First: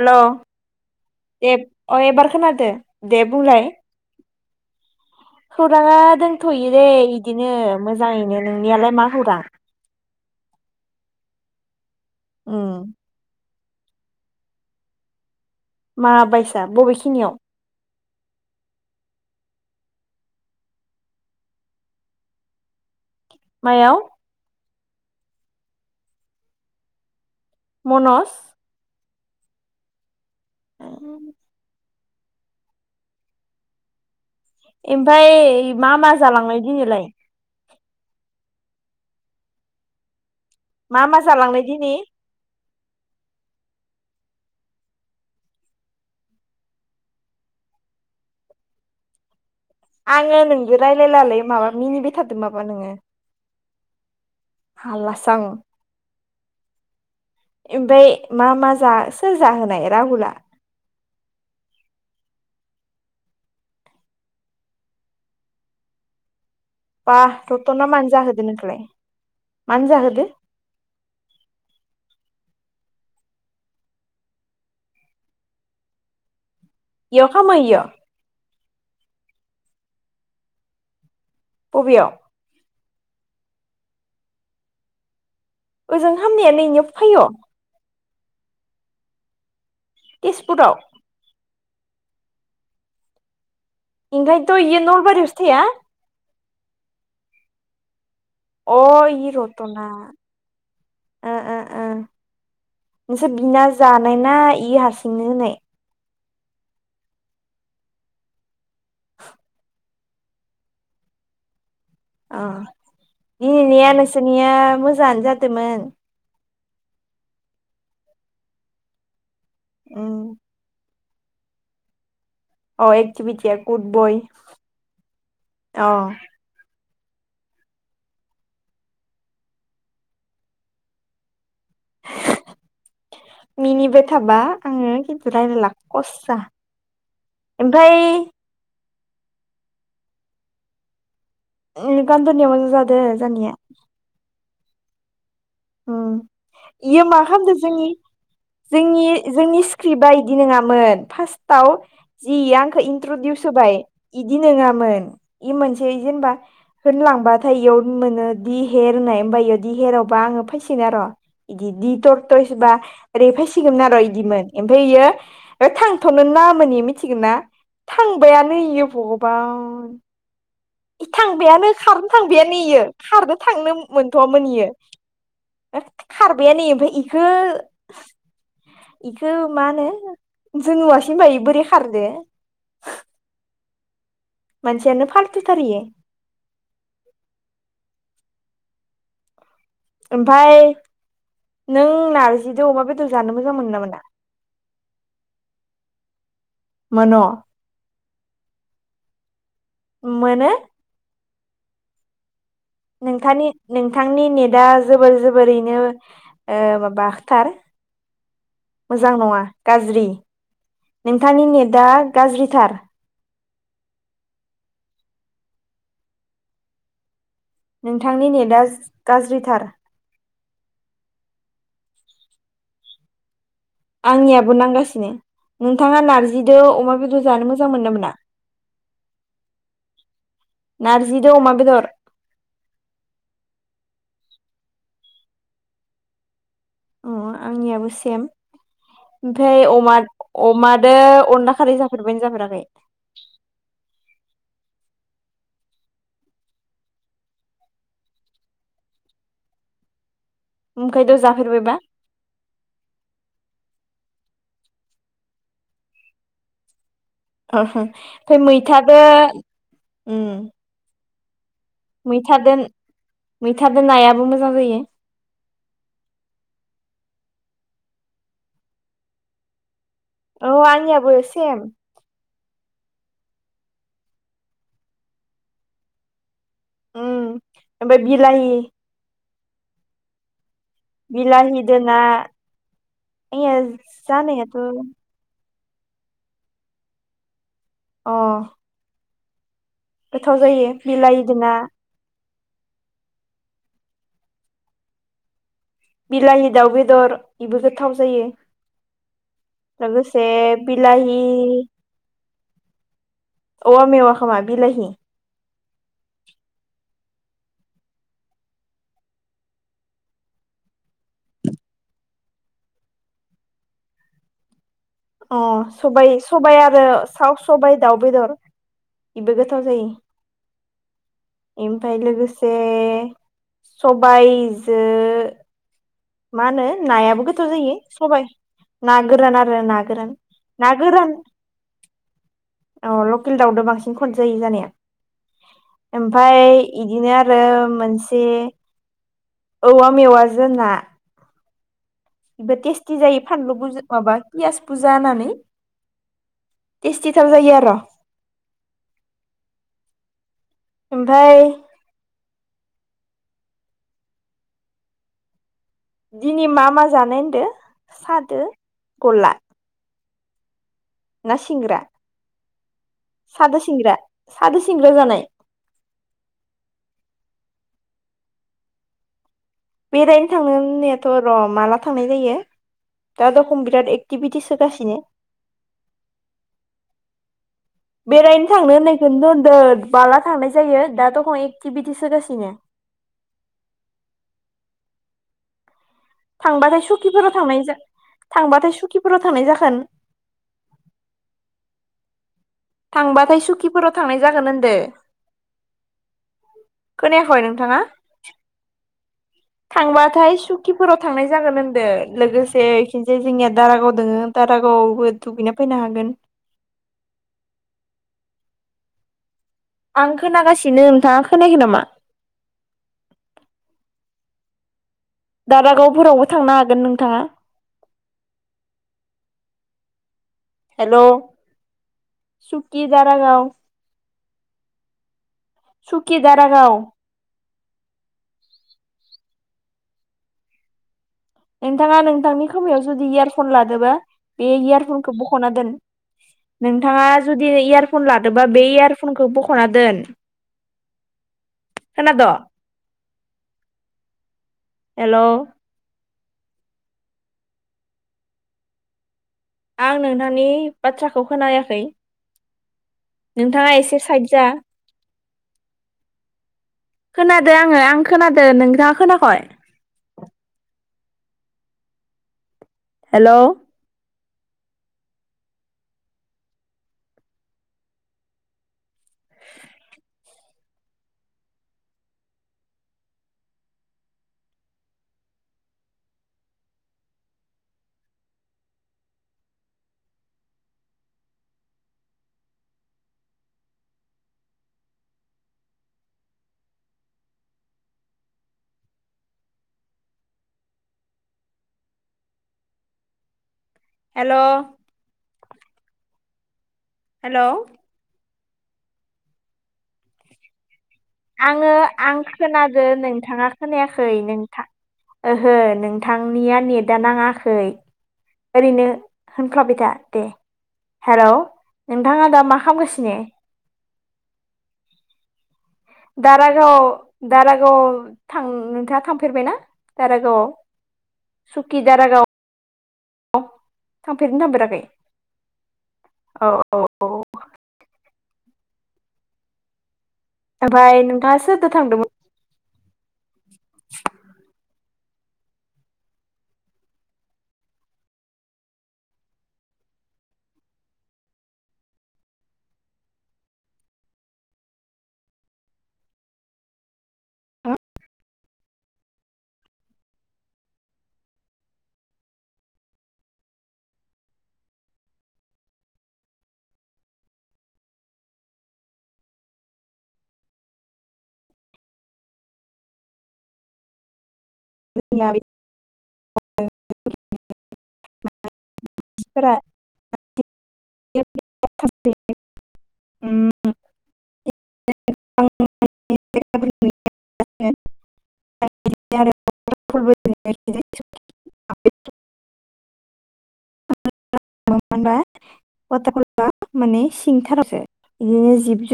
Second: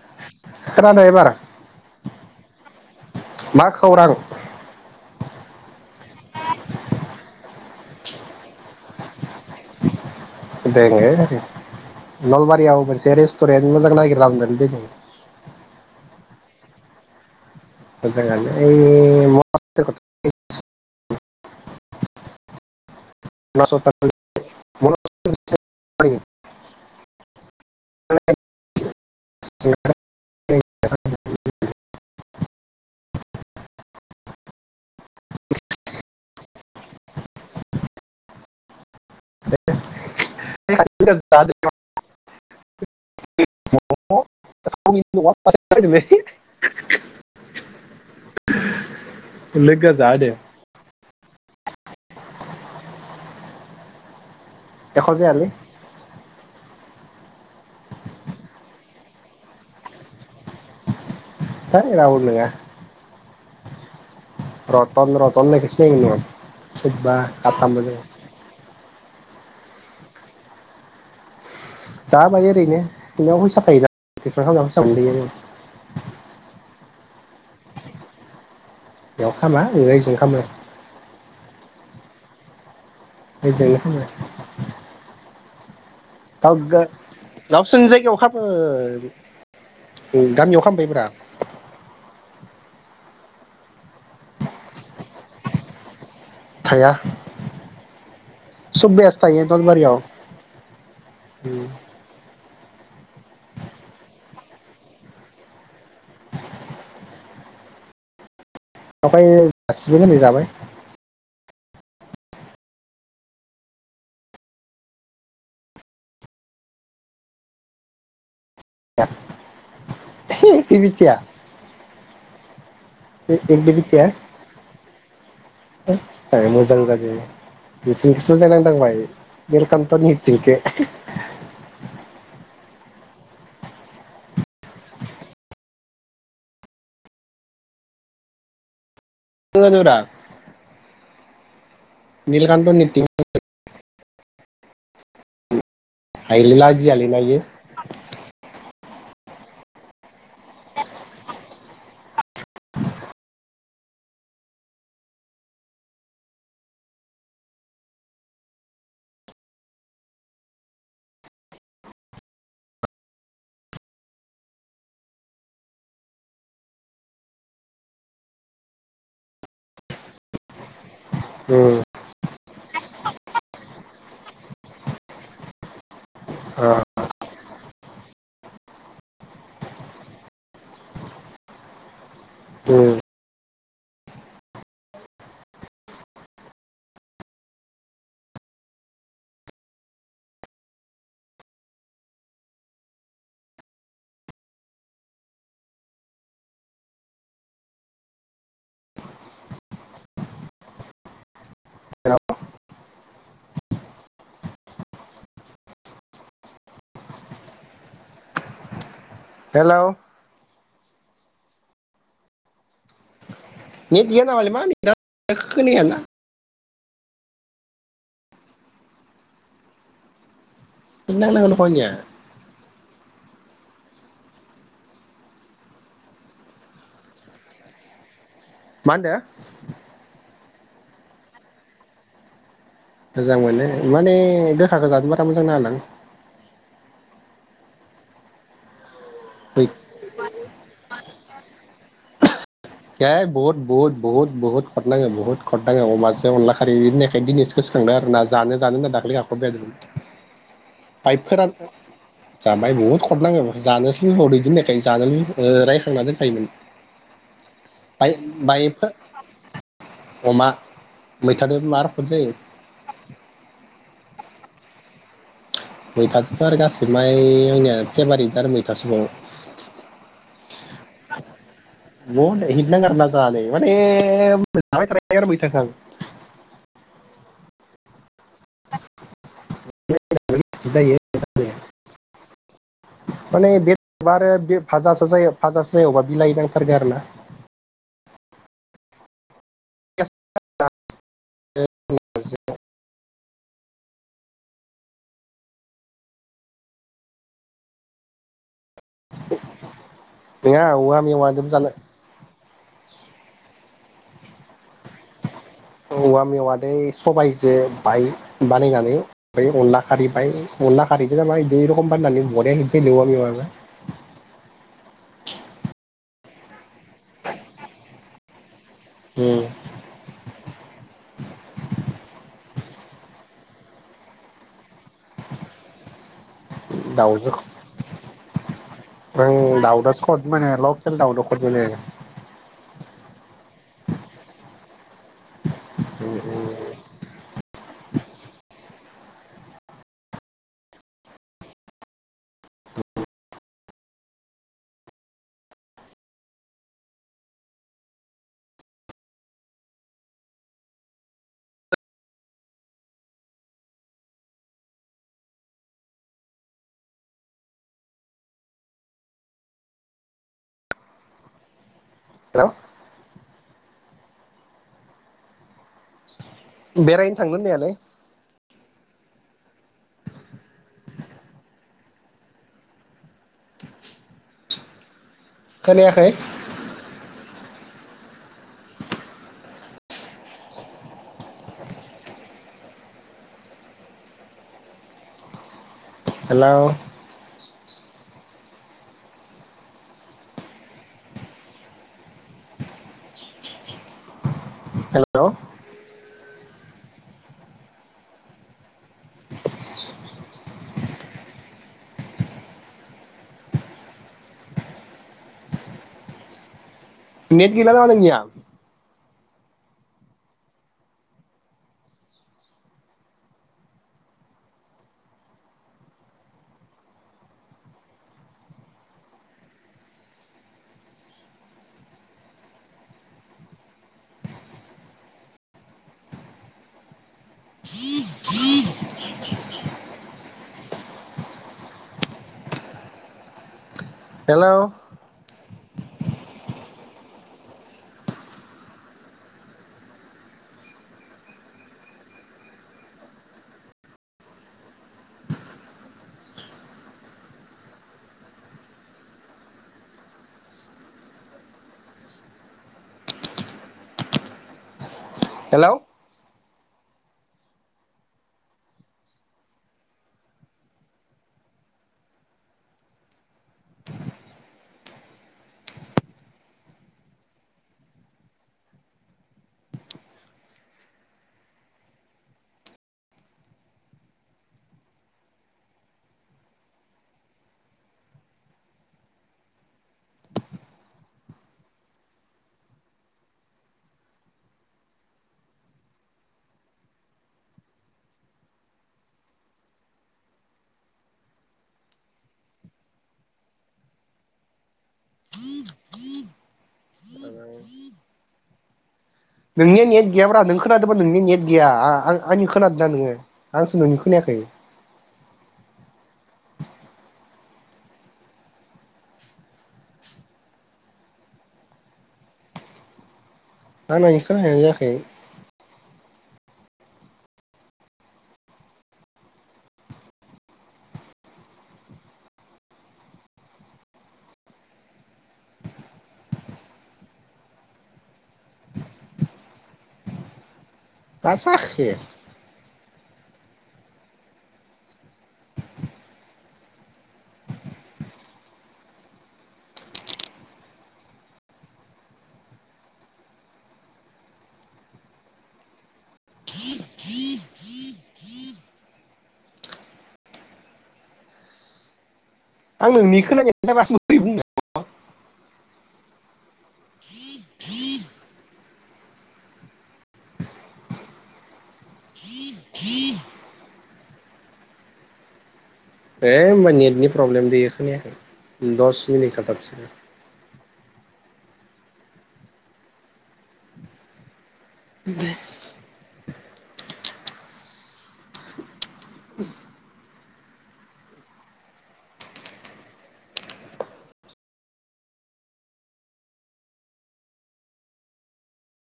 हेल' खोनादों एबार दे अ एबार खोनादो दे मा बुंलाय खौरां खौराङा दंथ'यो दै इदिनो मोजाङैनो नोंनियालाय? मा हुदा [unintelligible] उम नलबारियाव मोनसे रेस तरेन मोजां नागिरनाखै दिनै मा बायसा बबेखिनियाव मोजां आनो [unintelligible] मासाव मायाव [unintelligible] [unintelligible] मनज [unintelligible] [unintelligible] एमफाय मा मा जालांनाय दिनैलाय? मा मा जालांनाय दिनै? [unintelligible] जादो आङो नोंजों रायलायलालै। माबा मिनिबाय थादों माबा नोङो। एख' हालासो आं। जायालै एमफाय मा मा जा सोर जाहोनाय राहुला? है राहुल नोङा रतन रतन होननायखौ सिनायो नोङो? बा रतना मानो जाहोदो नोंखौलाय? मानो जाहोदो? जाहोबाय ओरैनो बिनाव फैसा थायोना [unintelligible] फैसा मोनबोयो। इयाव खामायो इयो? बेयाव खामा [unintelligible] अबेयाव [unintelligible] ओजों हामनायानो इनियावबो फैयो? ओ उम गामियाव तेजपुराव खालामबाय ब्रा। इमफायथ' इयो नलबारियावसो थाया? थाया अ सब बेस इयो थायो रतना नलबारियाव ओ ओ उम ओ नोंसोर बिना जानाय ना इयो हारसिंनो होनाय? आमफाय जासिबाय नालाय जाबाय। आ दिनैनिया नोंसोरनिया मोजाङानो जादोंमोन। उम [inaudible] इखो मिथिया। अ एकतिबितिया गुद एक्टिभिटिया बय अ। बिसिनिखोसो मोजां नांनो थांबाय निलकान्तनि एक्टिंखो। मिनिबाय थाबा आङो खिनथु आङो रायलायला हस्सा ओमफाय [unintelligible] ओ गानद'निया निलकान्त मोजां जादों मिटिं जानाया। उम [unintelligible] लाजियालै ना मा इयो खालामदों जोंनि जोंनि जोंनि स्क्रिप्टआ इदि नङामोन फार्स्टआव जि इयो आंखौ इन्ट्रडिउस होबाय इदि नोङामोन इ मोनसे जेनेबा होनलांबाथाय इयाव मोनो दि हेर होननाय आमफाय इयावदि हेरावबा आङो फैसिगोन आर' [unintelligible] ओरै फैसिगोमोन आरो इदिमोन एमफाय इयो थांथनो नाङामोन इयो मिथिगौना थांबायानो इयो भगबान। इ थांबायानो उम खारनो थां बेयो नेयो खारनो थांनो मोनथआमोन इयो। खारबायानो इयो ओमफाय इखो बेखौ मा होनो जों नुवासै होमबा इयै बोरै खारदो। उम मानसियानो फालथुथार इयो। ओमफाय नों नारजिजों अमा बेदर जानो मोजां मोनोना मोना मोन'? मोनो? नोंथानि नोंथांनि नेटा जोबोर जोबोरैनो ओ माबाथार मोजां नङा हेल' गाज्रि। नोंथांनि नेटआ गाज्रिथार। नेट गैयानामालै मा नेटआ खोनायाना। नोंथांनि नेटआ गाज्रिथार। नेट नांनांगो दख' आंनिया। आंनियाबो नांगासिनो नोंथाङा नारजिजों अमा बेदर जानो मोजां मोनो ना मोना? मा होनदों? नारजिदो अमा बेदर। मोजां मोनो माने गोखाखौ जानो बारा मोजां नाङाना आं। अ आंनियाबो सेम। बै ओमफ्राय अमा अमादो अनला खारै जा फेरबायना जाफेराखै? बहुत बहुत बहुत बहुत खद नाङो बहुत गुवार नाङो अमाजों अनला खारै होननायखाय दिनैसो गोसोखांदों आरोना जानो जानो होनना दाखालि गाबख्रावबाय थादोंमोन। ओमफ्रायथ' बाहाय फोराननो जाफेरबायबा [inaudible] जाबाय बहुत कद नाङो जानो फुङावनो इदि होननायखाय जानो रायखांना दोनखायोमोन। ओ बाय ओमफ्राय बाय मैथादो उम अमा मैथादोबो मार खद जायो मैथादो मैथादो नायाबो मो जां जायो। मैथादोथ' आरो गासैबो माय आंनिया फेभारिट आरो मैथासोबाव। औ आंनियाबो सेम। हिद नोङो आरोना जानो माने जाबाय थानो हायो आरो मैथाखो आं। उम ओमफ्राय बिलाहि [unintelligible] बिलाहिदो ना। मोने आंनिया बेदरबा आरो जानायाथ' बे अ भाजासो जायो। भाजासो जायो अबा बिलाइ नांथारगो आरोना। अ। गोथाव जायो बिलाहिदो ना। [unintelligible] बिलाहि दाउ बेदर बेबो गोथाव जायो। लोगोसे नङा औवा बिलाहि मेवादोबो जानो औवा मेवाखो मा बिलाहि। औवा मेवादो सबायजो बाय बानायनानै ओमफ्राय अनला खारैबाय अनला खारैदो ना मा इदि रखम बानायनानै बरिया हिद जायोलै औवा मेवाबा। अ सबाय सबाय आरो साव सबाय दाउ बेदर। इबो उम गोथाव जायो। इमफ्राय लोगोसे सबायजो मा होनो नायाबो दाउजो गोथाव जायो सबाय ना गोरान आरो आं ना दाउदो गोरान सद मोनो ना लकेल गोरान दाउदो खद मोनो औ लकेल दावदो बांसिन खद जायो जानाया ओमफाय इदिनो आरो मोनसे औवा मेवाजों ना। इबो टेस्टि जायो फानलुु बुज-माबा पियास बुजा होननानै टेस्टिथार जायो आरो ओमफाय दिनै मा मा जानाय होनदो सादो गल्ला। ना सिंग्रा? हेलौ। सादो सिंग्रा सादो सिंग्रा जानाय। बेरायनो थांनो होननायालै। बेरायनो थांनो होननायाथ' र माला थांनाय जायो। दा दखम बिराद एकटिभिटिस होगासिनो। खोनायाखै। बेरायनो थांनो होननायखौनोथ' होनदों माला थांनाय जायो। दा दखम एक्टिभिटिस होगासिनो। हेलौ थांबाथाय सुकिफोराव थांनाय जा थांबाथाय सुखिफोराव थांनाय जाखोन। थांबाथाय सुखिफोराव थांनाय जागोन ओनदों हेलौ खोनायाखइ नोंथाङा थांबाथाय सुकिफोराव थांनाय जागोन ओनदो लोगोसे इथिंजाय जोंनिया दारागाव दोङो दारागावआवबो दुगैना फैनो हागोन। नेट गैलानामा नोंनिया? आं खोनागासिनो नोंथाङा खोनाखै नामा? दारागावफोरावबो थांनो हागोन नोंथाङा। हेलौ सुकि दारागाव। सुखि दारागाव। नोंथाङा नोंथांनि खोमायाव जुदि इयारफन लादोबा बे हेलौ इयारफनखौ बखना दोन। नोंथाङा जुदि इयारफन लादोंबा बे इयारफनखौ बखना दोन खोनाद? हेलौ। आं नोंथांनि बाथ्राखौ खोनायाखै नोंथाङा एसे साइद जा। हेलौ। खोनादो आङो आं खोनादो नोंथाङा खोनाख'इ? हेलौ। हेल'। [inaudible] हेलौ। नोंनिया नेद गैयाब्रा नों खोनाद [unintelligible] नोंनि नेट गैया आङो आं आ-आ-आंनि खोनादो खोनादोंना नोङो नोंथाङा आंसो नोंनिखो खोनायाखै। नोंथां ओहो नोंथांनिया नेटा नाङाखै ओरैनो होनफ्लाबायथा दे हेलौ नोंथाङा दा मा खालामगासिनो? आंना [unintelligible] जायाखै। दारागाव दारागाव थां नोंथाङा थांफेरबायना? दारागावआव सुकि दारागाव। औ थांफेरबाय ना थांफेराखै औ औ औ। ओमफाय मा नोंथाङा सोरदो जाखो थांदोंमोन? [inaudible] [inaudible] आं नोंनि खोनानायखो [unintelligible] बुंनो। [unintelligible] हे होनबा नेटनि प्रब्लेम बेयो खोनायाखै दस मिनिट थाथारथोसै। [unintelligible] ओम। बि दे [unintelligible] [unintelligible] आरो [unintelligible] दे [unintelligible] बा गथफोरबा माने सिंथारो बिदिनो जिब जुनार